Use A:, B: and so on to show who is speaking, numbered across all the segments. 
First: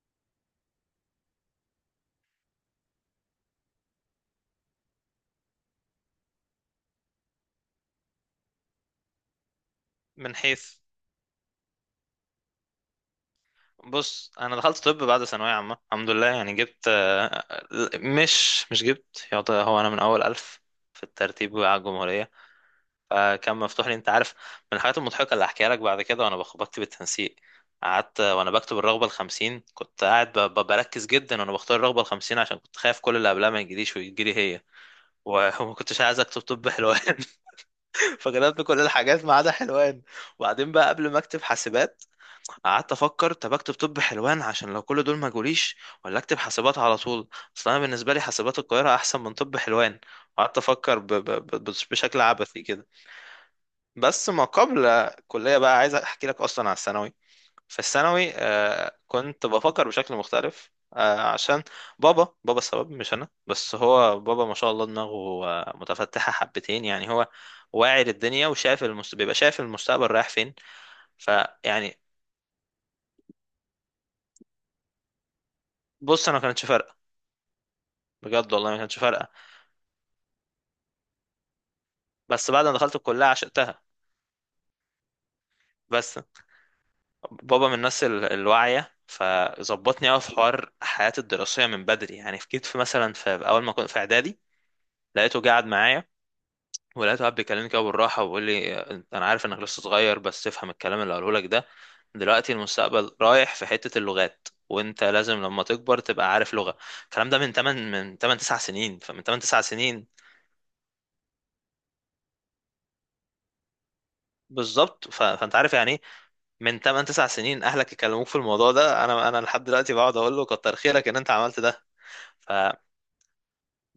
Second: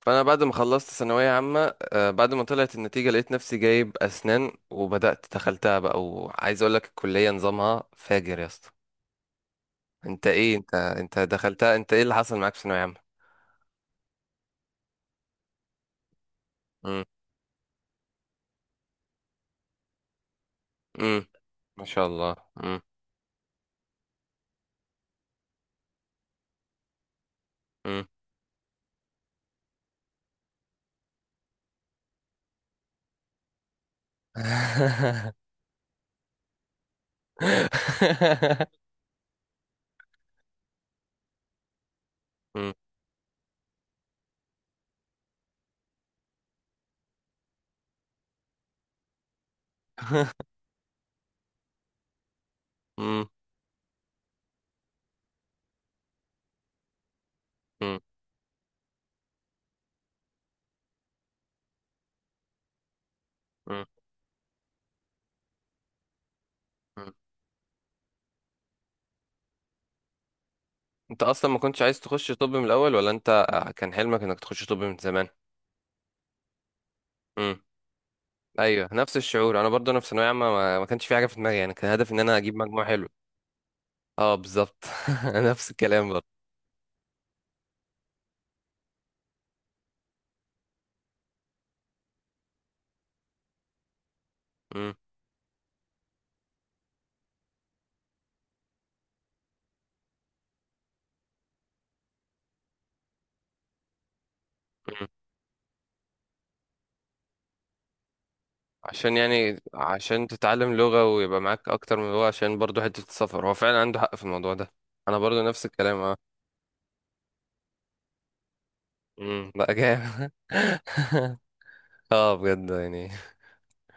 A: فانا بعد ما خلصت ثانويه عامه بعد ما طلعت النتيجه لقيت نفسي جايب اسنان وبدات دخلتها بقى، وعايز اقول لك الكليه نظامها فاجر يا اسطى.
B: من
A: انت
B: حيث.
A: انت دخلتها؟ انت ايه اللي حصل معاك في ثانويه عامه؟
B: بص، انا دخلت طب بعد ثانويه عامه الحمد لله. يعني جبت،
A: امم.
B: مش جبت يعطى، هو انا من اول الف في
A: امم.
B: الترتيب على
A: ما شاء
B: الجمهوريه.
A: الله. امم.
B: فكان مفتوح لي. انت عارف من الحاجات المضحكه اللي هحكيها لك بعد كده، وانا بكتب التنسيق.
A: امم.
B: قعدت وانا بكتب الرغبه الخمسين، كنت قاعد بركز جدا وانا بختار الرغبه الخمسين عشان كنت خايف كل اللي قبلها ما يجيليش ويجيلي هي. وما كنتش عايز اكتب طب حلوان. فكتبت كل الحاجات ما عدا حلوان. وبعدين بقى قبل ما اكتب حاسبات،
A: امم.
B: قعدت افكر، طب اكتب طب حلوان عشان لو كل دول ما جوليش، ولا اكتب حاسبات على طول. اصل انا بالنسبه لي حاسبات القاهره احسن من طب حلوان. قعدت افكر بشكل عبثي كده.
A: امم.
B: بس ما قبل الكليه بقى، عايز احكي لك اصلا على الثانوي. في
A: امم.
B: الثانوي آه كنت بفكر بشكل مختلف آه، عشان بابا السبب، مش انا بس، هو بابا ما شاء الله دماغه متفتحه حبتين. يعني
A: امم.
B: هو واعي للدنيا وشايف بيبقى شايف المستقبل رايح فين.
A: انت اصلا ما كنتش
B: فيعني
A: عايز تخش طب من الاول، ولا انت كان حلمك انك تخش طب من زمان؟
B: بص انا ما كانتش فارقه، بجد والله ما
A: ايوه،
B: كانتش
A: نفس
B: فارقه.
A: الشعور. انا برضو انا في ثانويه عامه ما كانش في حاجه في دماغي، يعني كان هدفي ان انا
B: بس
A: اجيب
B: بعد ما
A: مجموع
B: دخلت
A: حلو.
B: الكليه عشقتها.
A: اه بالظبط. نفس الكلام
B: بس
A: برضو.
B: بابا من الناس الواعيه، فظبطني قوي في حوار حياتي الدراسيه من بدري. يعني كنت في مثلا في اول ما كنت في اعدادي
A: مم.
B: لقيته قاعد معايا، ولقيته قاعد بيكلمني كده بالراحه وبيقول لي انا عارف انك لسه صغير بس تفهم الكلام اللي قاله لك ده. دلوقتي المستقبل رايح في حته اللغات، وانت
A: مم.
B: لازم لما تكبر تبقى عارف لغه. الكلام ده من 8، من 8 9 سنين.
A: عشان
B: فمن 8
A: يعني
B: 9 سنين
A: عشان تتعلم لغه ويبقى معاك اكتر من لغه، عشان برضو حته السفر، هو فعلا عنده حق في الموضوع ده.
B: بالظبط.
A: انا برضو
B: فانت
A: نفس
B: عارف يعني
A: الكلام
B: ايه
A: اه.
B: من 8 9 سنين اهلك يكلموك في الموضوع ده. انا
A: امم،
B: لحد
A: بقى
B: دلوقتي بقعد
A: جامد.
B: اقول له كتر خيرك ان انت عملت ده.
A: اه بجد
B: فقلت
A: يعني.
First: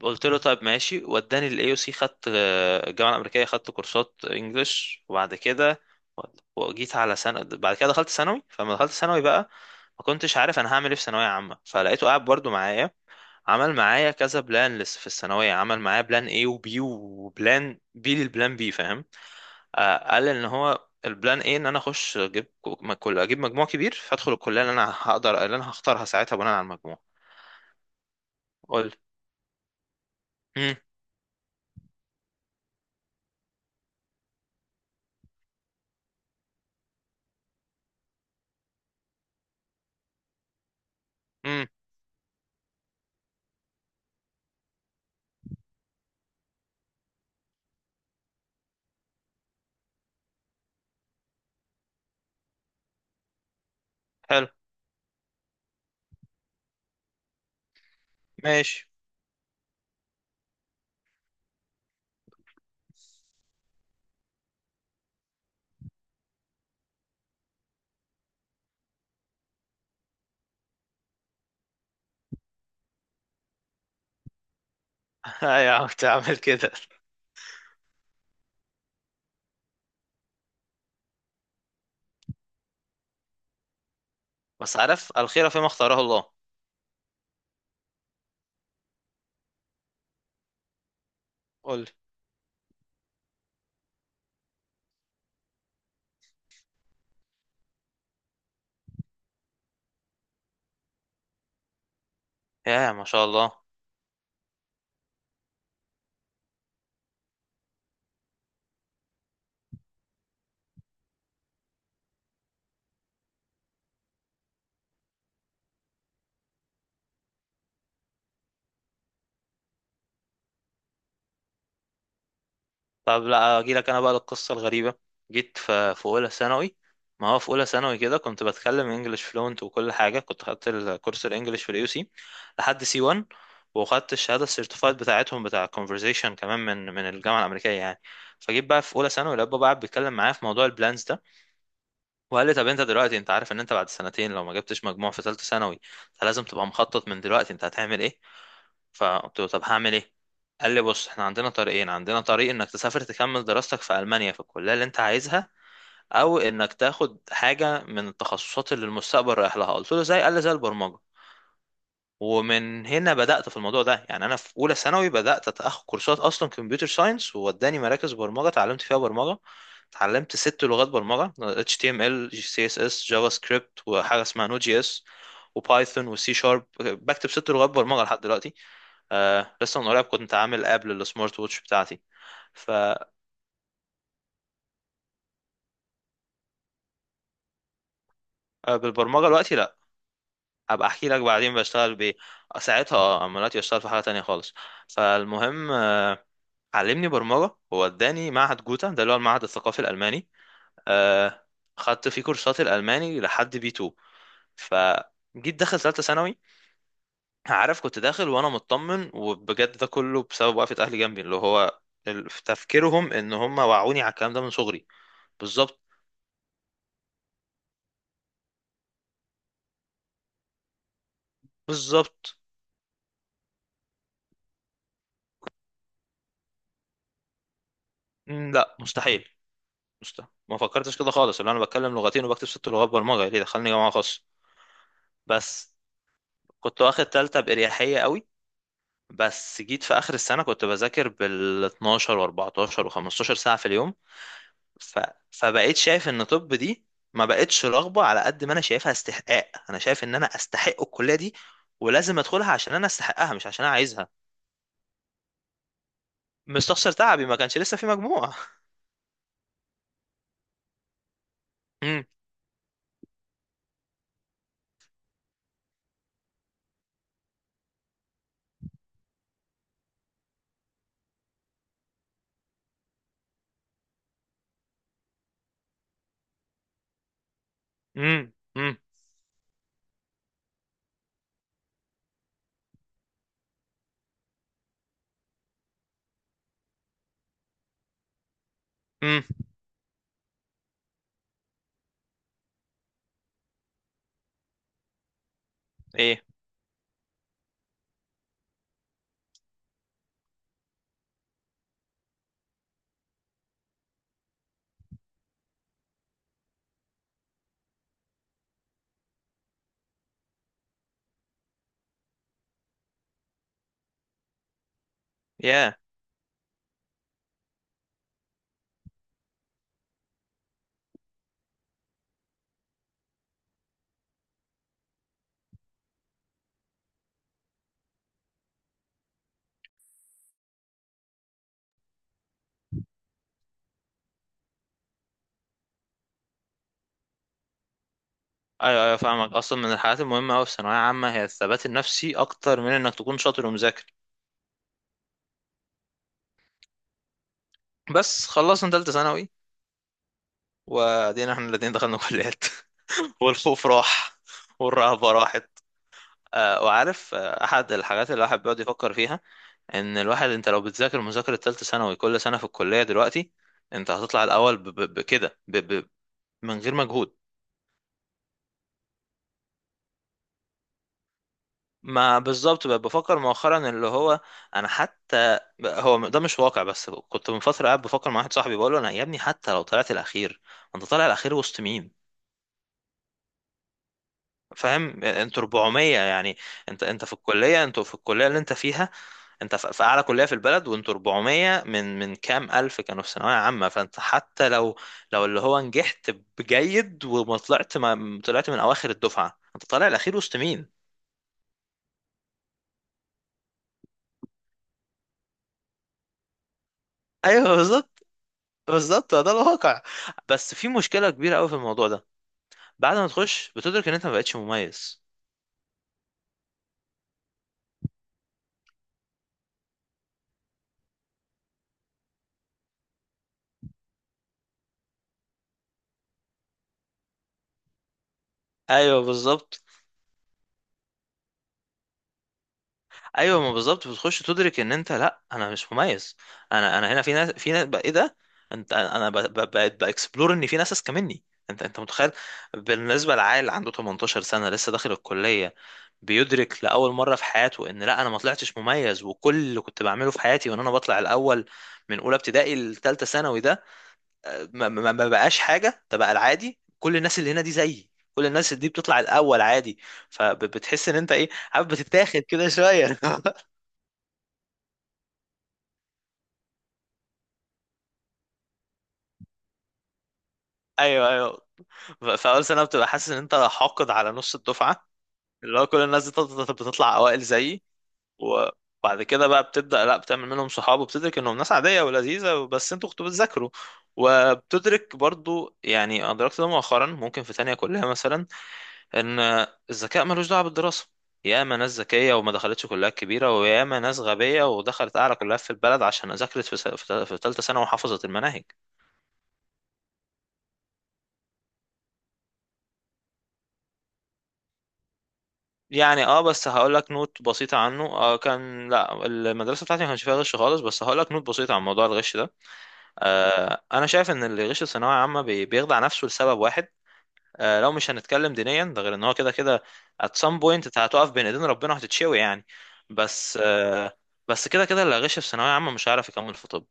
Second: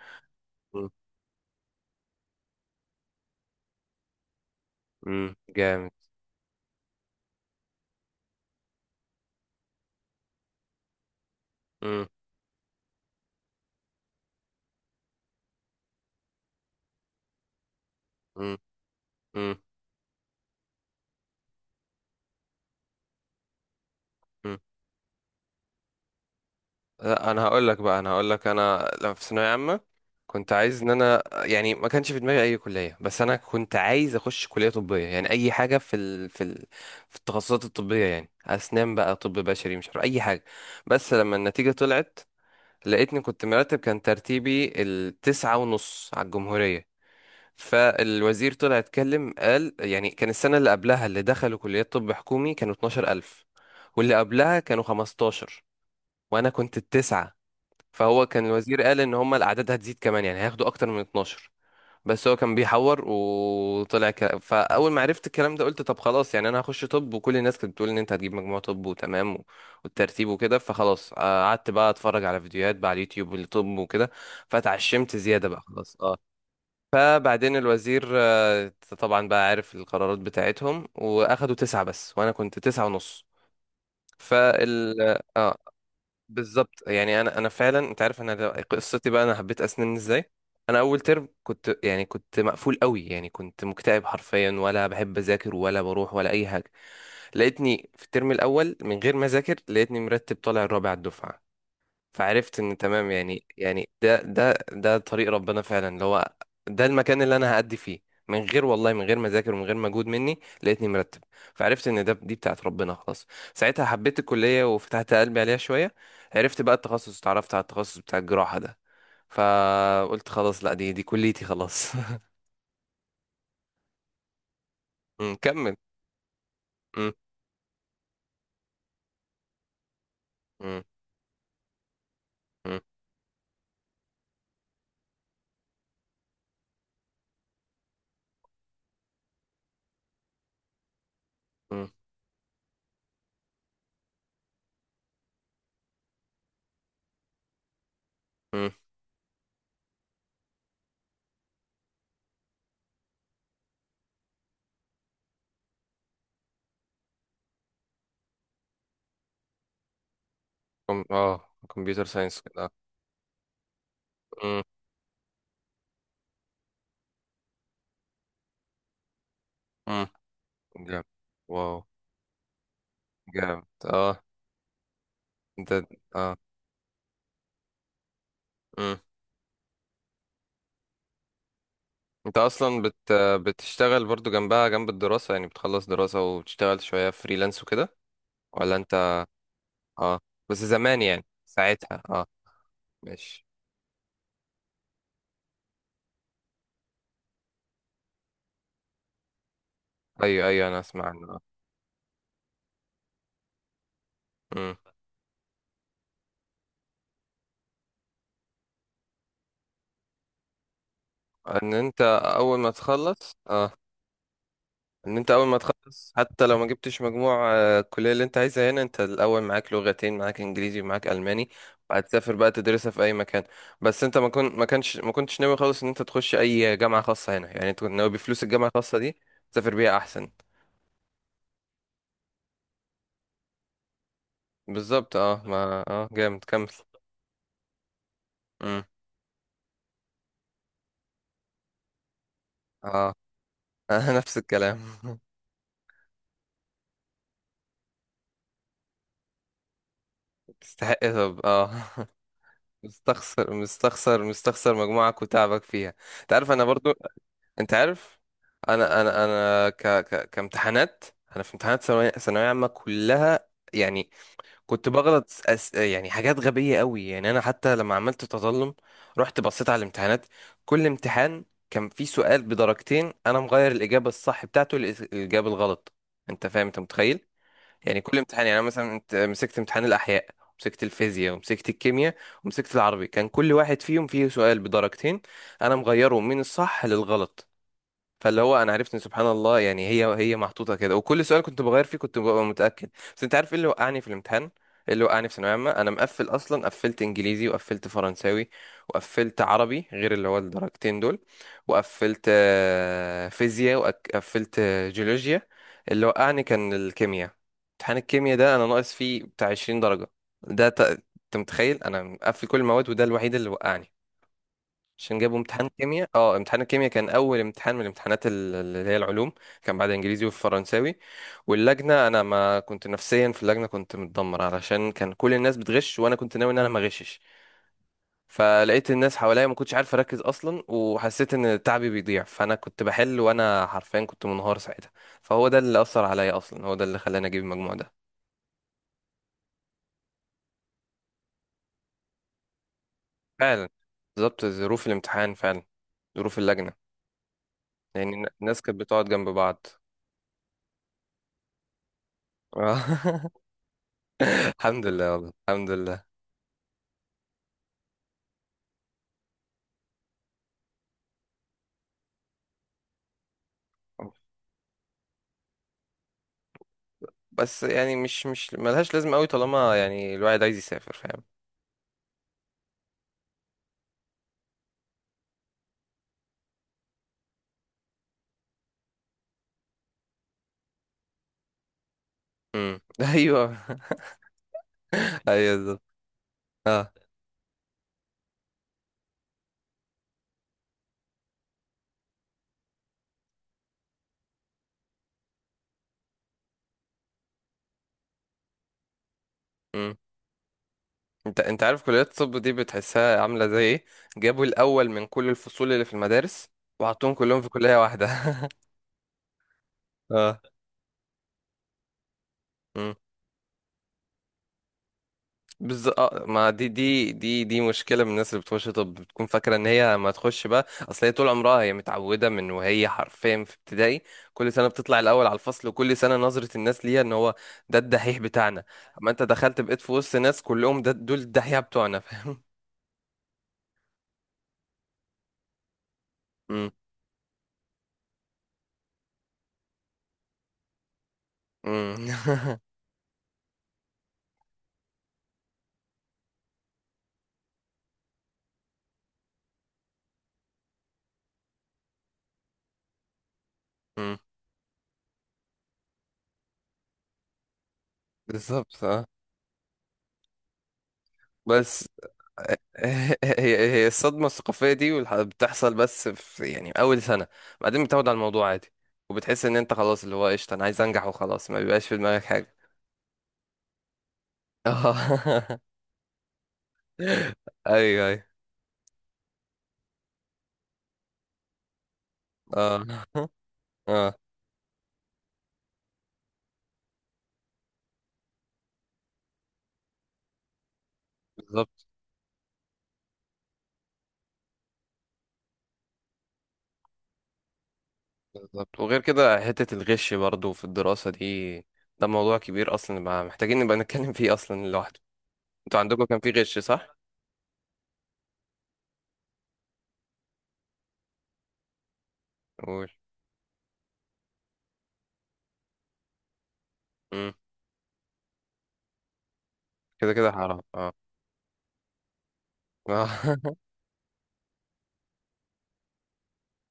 B: له طيب
A: مم.
B: ماشي. وداني الاي او سي، خدت الجامعه الامريكيه، خدت كورسات انجلش،
A: مم.
B: وبعد كده
A: جامد.
B: وجيت على سنه. بعد كده دخلت ثانوي. فلما دخلت ثانوي بقى، ما كنتش عارف انا هعمل ايه في ثانويه عامه.
A: مم.
B: فلقيته قاعد برضو معايا. عمل معايا كذا بلان لسه في الثانويه، عمل معايا بلان اي وبي، وبلان بي للبلان
A: مم.
B: بي، فاهم؟ آه، قال ان هو البلان ايه، ان انا اخش اجيب كو- ما- كل اجيب مجموع كبير، فادخل
A: مم.
B: الكليه اللي انا هقدر اللي انا هختارها ساعتها بناء على المجموع.
A: لا، انا هقول لك انا
B: قلت،
A: لما في ثانويه عامه كنت
B: امم،
A: عايز ان انا، يعني ما كانش في دماغي اي كليه، بس انا كنت عايز اخش كليه طبيه، يعني اي حاجه في التخصصات الطبيه، يعني اسنان بقى، طب بشري، مش عارف اي حاجه. بس لما
B: امم،
A: النتيجه طلعت لقيتني كنت مرتب، كان ترتيبي التسعة ونص على الجمهوريه. فالوزير طلع اتكلم قال، يعني كان السنه اللي قبلها اللي دخلوا كليات طب حكومي كانوا 12,000، واللي
B: حلو،
A: قبلها كانوا 15، وانا كنت التسعة. فهو كان الوزير
B: ماشي.
A: قال ان هم الاعداد هتزيد كمان، يعني هياخدوا اكتر من 12. بس هو كان بيحور وطلع فاول ما عرفت الكلام ده قلت طب خلاص، يعني انا هخش طب، وكل الناس كانت بتقول ان انت هتجيب مجموع طب وتمام والترتيب وكده، فخلاص قعدت بقى اتفرج على فيديوهات بقى على اليوتيوب للطب وكده، فتعشمت زيادة بقى
B: ايوه،
A: خلاص
B: كنت
A: اه.
B: عامل كده.
A: فبعدين الوزير طبعا بقى عارف القرارات بتاعتهم، واخدوا تسعة بس، وانا كنت تسعة ونص.
B: بس
A: فال
B: عارف الخيره
A: اه
B: فيما اختاره الله.
A: بالظبط، يعني انا فعلا انت عارف، انا قصتي بقى انا حبيت اسنان ازاي. انا اول ترم كنت،
B: قلت
A: يعني كنت مقفول قوي، يعني كنت مكتئب حرفيا، ولا بحب اذاكر ولا بروح ولا اي حاجه. لقيتني في الترم الاول من غير ما اذاكر، لقيتني مرتب طالع الرابع على الدفعه. فعرفت ان
B: يا ما
A: تمام،
B: شاء
A: يعني
B: الله.
A: يعني ده طريق ربنا فعلا، اللي هو ده المكان اللي انا هأدي فيه. من غير والله، من غير ما اذاكر ومن غير مجهود مني، لقيتني مرتب. فعرفت ان ده، دي بتاعت ربنا خلاص. ساعتها حبيت الكلية وفتحت قلبي عليها شوية، عرفت بقى التخصص، اتعرفت على التخصص بتاع الجراحة ده. فقلت خلاص لا، دي كليتي خلاص.
B: طب لا اجي لك انا بقى للقصه الغريبه.
A: أمم،
B: جيت
A: كمل.
B: في اولى ثانوي.
A: أمم.
B: ما هو في اولى ثانوي كده كنت بتكلم انجلش فلونت وكل حاجه. كنت خدت
A: أمم.
B: الكورس الانجليش في اليو سي
A: أمم.
B: لحد سي 1، وخدت الشهاده السيرتيفايد بتاعتهم بتاع conversation كمان من الجامعه الامريكيه يعني. فجيت بقى في اولى ثانوي، الاب بقى قاعد بيتكلم معايا في موضوع البلانز ده،
A: أمم.
B: وقال لي طب انت دلوقتي انت عارف ان انت بعد سنتين لو ما جبتش مجموع في ثالثه ثانوي، فلازم تبقى مخطط من دلوقتي انت هتعمل ايه.
A: أمم.
B: فقلت له طب هعمل ايه؟ قال لي بص، احنا عندنا طريقين، عندنا طريق انك تسافر تكمل دراستك في المانيا في الكليه اللي انت عايزها، او انك تاخد حاجه من التخصصات اللي المستقبل رايح لها. قلت له زي، قال لي زي البرمجه.
A: كمبيوتر ساينس كده.
B: ومن هنا بدأت في الموضوع ده. يعني انا في
A: أمم.
B: اولى ثانوي بدأت اخد كورسات اصلا كمبيوتر ساينس، ووداني مراكز برمجة اتعلمت فيها برمجة.
A: أمم،
B: اتعلمت ست لغات
A: جامد.
B: برمجة،
A: واو.
B: HTML، CSS، جافا
A: جامد
B: سكريبت، وحاجة
A: اه.
B: اسمها نود جي اس،
A: ده
B: وبايثون، وسي
A: اه،
B: شارب. بكتب ست لغات برمجة لحد دلوقتي. آه لسه من قريب كنت عامل اب للسمارت ووتش بتاعتي.
A: انت اصلا بتشتغل برضو جنبها، جنب الدراسة، يعني بتخلص دراسة وبتشتغل شوية فريلانس وكده، ولا انت؟
B: فبالبرمجة دلوقتي لا،
A: اه بس
B: ابقى
A: زمان
B: احكي لك
A: يعني
B: بعدين بشتغل
A: ساعتها
B: بايه.
A: اه.
B: ساعتها اه، اما
A: ماشي.
B: دلوقتي بشتغل في حاجة تانية خالص. فالمهم علمني برمجة، ووداني معهد جوتا ده اللي هو المعهد الثقافي الألماني.
A: ايوه ايوه، انا اسمع عنه اه.
B: آه، خدت فيه كورسات الألماني لحد بي 2.
A: امم.
B: فجيت داخل ثالثة ثانوي. عارف كنت داخل وأنا مطمن، وبجد ده كله بسبب وقفة أهلي جنبي، اللي
A: ان
B: هو
A: انت
B: في
A: اول ما
B: تفكيرهم إن
A: تخلص
B: هم
A: اه
B: وعوني على الكلام ده من صغري.
A: ان انت اول ما
B: بالظبط،
A: تخلص حتى لو ما جبتش مجموع الكلية اللي انت عايزها هنا انت الاول، معاك لغتين، معاك انجليزي ومعاك الماني، وهتسافر
B: بالظبط.
A: بقى تدرسها في اي مكان. بس انت ما كنتش ناوي خالص ان انت تخش اي جامعة خاصة هنا، يعني انت كنت ناوي بفلوس
B: مم،
A: الجامعة
B: لا
A: الخاصة دي
B: مستحيل.
A: تسافر بيها
B: مستحيل،
A: احسن.
B: ما فكرتش كده خالص. اللي أنا بتكلم لغتين وبكتب ست لغات برمجة، ليه دخلني جامعة خاصة؟
A: بالظبط اه،
B: بس
A: ما اه، جامد، كمل.
B: كنت واخد تالتة بإريحية قوي.
A: امم
B: بس جيت في اخر السنه كنت بذاكر بال 12 و14 و15
A: اه.
B: ساعه في اليوم.
A: نفس الكلام.
B: ف... فبقيت شايف ان طب دي ما بقتش رغبه على قد ما انا شايفها استحقاق. انا شايف ان انا استحق
A: تستحق
B: الكليه دي،
A: طب اه.
B: ولازم ادخلها عشان انا استحقها، مش
A: مستخسر
B: عشان انا عايزها.
A: مستخسر مستخسر مجموعك وتعبك فيها. انت عارف انا
B: مستخسر
A: برضو،
B: تعبي، ما كانش
A: انت
B: لسه في
A: عارف.
B: مجموع.
A: انا كامتحانات. انا في امتحانات
B: امم،
A: ثانوية عامة كلها، يعني كنت بغلط يعني حاجات غبية قوي. يعني أنا حتى لما عملت تظلم رحت بصيت على الامتحانات، كل امتحان كان فيه سؤال بدرجتين أنا مغير الإجابة الصح بتاعته للإجابة الغلط. أنت فاهم؟ أنت متخيل؟ يعني كل
B: امم،
A: امتحان، يعني أنا
B: امم،
A: مثلا مسكت امتحان الأحياء، ومسكت الفيزياء، ومسكت الكيمياء، ومسكت العربي، كان كل واحد فيهم فيه سؤال بدرجتين أنا مغيره من الصح للغلط. فاللي هو انا عرفت ان
B: امم،
A: سبحان الله، يعني هي محطوطه كده، وكل سؤال كنت بغير فيه كنت ببقى متاكد. بس انت عارف ايه اللي وقعني في الامتحان، إيه اللي وقعني في ثانويه عامه؟ انا
B: ايه
A: مقفل اصلا، قفلت انجليزي وقفلت فرنساوي وقفلت عربي غير اللي هو الدرجتين دول، وقفلت فيزياء وقفلت جيولوجيا. اللي وقعني كان الكيمياء. امتحان الكيمياء ده انا ناقص فيه بتاع 20 درجه. ده انت متخيل انا مقفل كل المواد وده الوحيد اللي وقعني. عشان جابوا امتحان
B: يا.
A: كيمياء، اه امتحان الكيمياء كان اول امتحان من الامتحانات اللي هي العلوم. كان بعد انجليزي والفرنساوي، واللجنه انا ما كنت نفسيا في اللجنه، كنت متدمر علشان كان كل الناس بتغش وانا كنت ناوي ان انا ما اغشش. فلقيت الناس حواليا ما كنتش عارف اركز اصلا، وحسيت ان تعبي بيضيع، فانا كنت بحل وانا حرفيا كنت منهار ساعتها. فهو ده اللي اثر عليا اصلا، هو ده اللي خلاني اجيب المجموع ده.
B: ايوه ايوه فاهمك. اصلا من الحاجات المهمه قوي في ثانويه عامه هي الثبات النفسي اكتر من انك تكون شاطر
A: فعلا.
B: ومذاكر.
A: بالظبط، ظروف الامتحان فعلا، ظروف اللجنه، يعني
B: بس
A: الناس
B: خلصنا
A: كانت
B: ثالثه
A: بتقعد جنب
B: ثانوي،
A: بعض.
B: وادينا احنا الاتنين دخلنا كليات. والخوف راح،
A: الحمد لله،
B: والرهبة
A: والله
B: راحت.
A: الحمد لله.
B: وعارف أحد الحاجات اللي الواحد بيقعد يفكر فيها، إن الواحد أنت لو بتذاكر مذاكرة تالتة ثانوي كل سنة في الكلية دلوقتي أنت هتطلع الأول بكده من غير مجهود.
A: بس يعني مش مش ملهاش لازمة قوي طالما يعني الواحد عايز يسافر، فاهم؟
B: ما بالظبط، بقى بفكر مؤخرا اللي هو، أنا حتى، هو ده مش واقع. بس كنت من فترة قاعد بفكر مع واحد صاحبي بقول له أنا يا ابني، حتى لو طلعت الأخير، أنت طالع الأخير وسط مين؟
A: امم. ايوه
B: فاهم انتوا
A: ايوه، بالظبط
B: 400 يعني. انت
A: اه.
B: انت في الكليه، انتوا في الكليه اللي انت فيها، انت في اعلى كليه في البلد، وانتوا 400 من كام الف كانوا في ثانويه عامه. فانت حتى لو، لو اللي هو نجحت بجيد وما طلعت، ما طلعت من اواخر الدفعه، انت طالع
A: امم.
B: الاخير وسط مين.
A: انت انت عارف كليات الطب دي بتحسها عاملة زي ايه؟ جابوا الاول من كل الفصول اللي في المدارس وحطوهم كلهم في
B: ايوه
A: كلية واحدة.
B: بالظبط. بالظبط ده الواقع.
A: اه.
B: بس في مشكله كبيره قوي في الموضوع ده، بعد ما تخش بتدرك ان انت ما بقتش مميز.
A: بز... آه، ما دي مشكله من الناس اللي بتخش طب، بتكون فاكره ان هي ما تخش بقى، اصل هي طول عمرها هي متعوده من وهي حرفيا في ابتدائي كل سنه بتطلع الاول على الفصل، وكل سنه نظره الناس ليها ان هو ده الدحيح بتاعنا.
B: ايوه
A: اما انت دخلت
B: بالظبط.
A: بقيت في وسط ناس كلهم ده دول الدحيح بتوعنا، فاهم؟
B: ايوه ما بالظبط، بتخش تدرك ان انت، لا انا مش مميز.
A: امم.
B: انا هنا في ناس، في ناس بقى ايه ده. انت انا بقيت باكسبلور ان في ناس اذكى مني. انت متخيل،
A: امم.
B: بالنسبه لعيل عنده 18 سنه لسه داخل الكليه، بيدرك لاول مره في حياته ان لا انا ما طلعتش مميز، وكل اللي كنت بعمله في حياتي وان انا بطلع الاول من اولى ابتدائي لثالثه ثانوي ده ما بقاش حاجه. ده بقى العادي، كل الناس اللي هنا دي زيي، كل الناس دي
A: بالظبط
B: بتطلع
A: اه.
B: الاول عادي. فبتحس ان انت ايه عارف،
A: بس
B: بتتاخد كده شويه.
A: هي هي هي الصدمة الثقافية دي بتحصل بس في يعني أول سنة، بعدين بتاخد على الموضوع عادي، وبتحس إن أنت خلاص، اللي هو قشطة، أنا عايز أنجح
B: ايوه ايوه.
A: وخلاص، ما بيبقاش في دماغك
B: فاول
A: حاجة.
B: سنه بتبقى حاسس ان انت حاقد على نص الدفعه،
A: اه.
B: اللي هو كل الناس بتطلع اوائل زيي.
A: أيوه أيوه.
B: وبعد كده بقى بتبدا لا، بتعمل منهم صحاب وبتدرك انهم ناس عاديه ولذيذه، بس
A: اه.
B: انتوا كنتوا بتذاكروا.
A: اه
B: وبتدرك برضو يعني، ادركت ده مؤخرا ممكن في تانية كلها مثلا، ان الذكاء ملوش دعوه بالدراسه. ياما ناس
A: بالظبط.
B: ذكيه وما دخلتش كليات كبيره، وياما ناس غبيه ودخلت اعلى كليات في البلد عشان ذاكرت في في تالتة ثانوي وحفظت المناهج.
A: بالظبط، وغير كده حتة الغش برضو في الدراسة دي، ده موضوع كبير أصلا بقى محتاجين نبقى نتكلم فيه أصلا لوحده. أنتوا عندكم
B: يعني
A: كان
B: اه،
A: في
B: بس
A: غش
B: هقول لك
A: صح؟
B: نوت بسيطة عنه. آه، كان لا المدرسة بتاعتي ما كانش فيها غش خالص. بس هقول لك نوت بسيطة عن موضوع الغش ده.
A: قول.
B: آه، انا شايف ان اللي غش الثانوية عامة بيخدع نفسه لسبب واحد.
A: مم.
B: آه، لو مش هنتكلم دينيا، ده غير ان هو كده كده at
A: كده كده
B: some point
A: حرام
B: انت
A: اه.
B: هتقف بين ايدين ربنا وهتتشوي يعني. بس آه، بس كده كده اللي غش في ثانوية عامة مش هيعرف يكمل في طب،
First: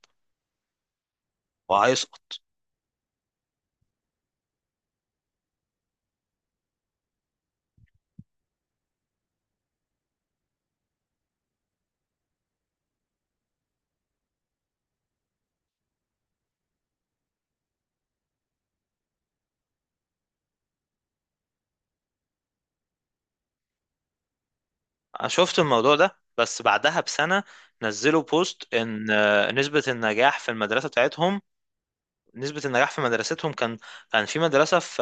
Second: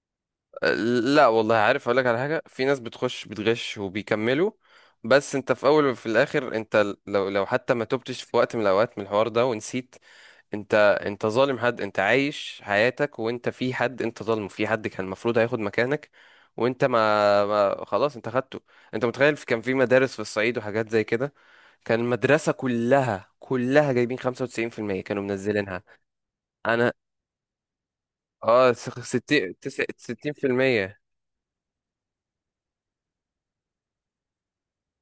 A: لا والله، عارف اقول لك على
B: وهيسقط.
A: حاجه، في ناس بتخش بتغش وبيكملوا. بس انت في اول وفي الاخر انت لو حتى ما تبتش في وقت من الاوقات من الحوار ده ونسيت، انت انت ظالم حد، انت عايش حياتك وانت في حد انت ظالمه، في حد كان المفروض هياخد مكانك، وانت ما خلاص انت خدته. انت متخيل كان في مدارس في الصعيد وحاجات زي كده، كان المدرسه كلها كلها جايبين 95%، كانوا
B: انا شفت
A: منزلينها.
B: الموضوع ده بس
A: انا
B: بعدها بسنة، نزلوا
A: اه،
B: بوست ان
A: 60
B: نسبة النجاح في المدرسة
A: 60%.
B: بتاعتهم، نسبة النجاح في مدرستهم كان، كان في مدرسة في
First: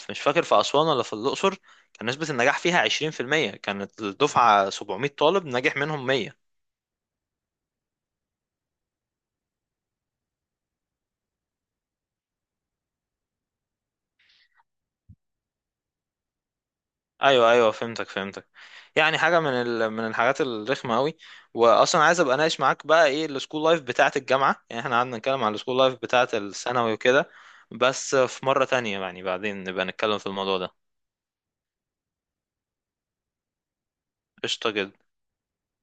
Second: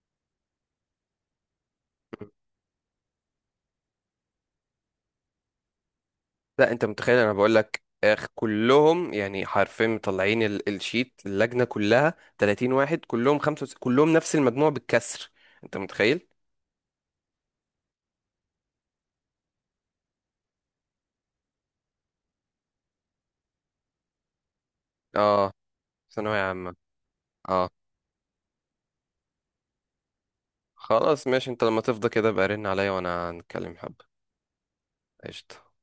B: مش فاكر في أسوان ولا في الأقصر، كان نسبة النجاح فيها 20%، كانت الدفعة 700 طالب نجح منهم 100.
A: لا انت متخيل، انا بقول لك اخ، كلهم يعني حرفيا مطلعين الشيت، اللجنه كلها 30 واحد، كلهم نفس المجموع بالكسر. انت متخيل؟
B: أيوه أيوه فهمتك فهمتك. يعني حاجة من من الحاجات الرخمة أوي. وأصلا عايز أبقى أناقش معاك بقى إيه السكول لايف بتاعة الجامعة، يعني إحنا قعدنا نتكلم
A: اه.
B: عن السكول لايف بتاعة
A: ثانويه عامه.
B: الثانوي وكده.
A: اه.
B: بس في مرة تانية يعني، بعدين نبقى نتكلم في الموضوع ده.
A: خلاص ماشي، انت لما تفضى كده بقى رن عليا وانا هنتكلم حبه.
B: قشطة جدا.
A: قشطه.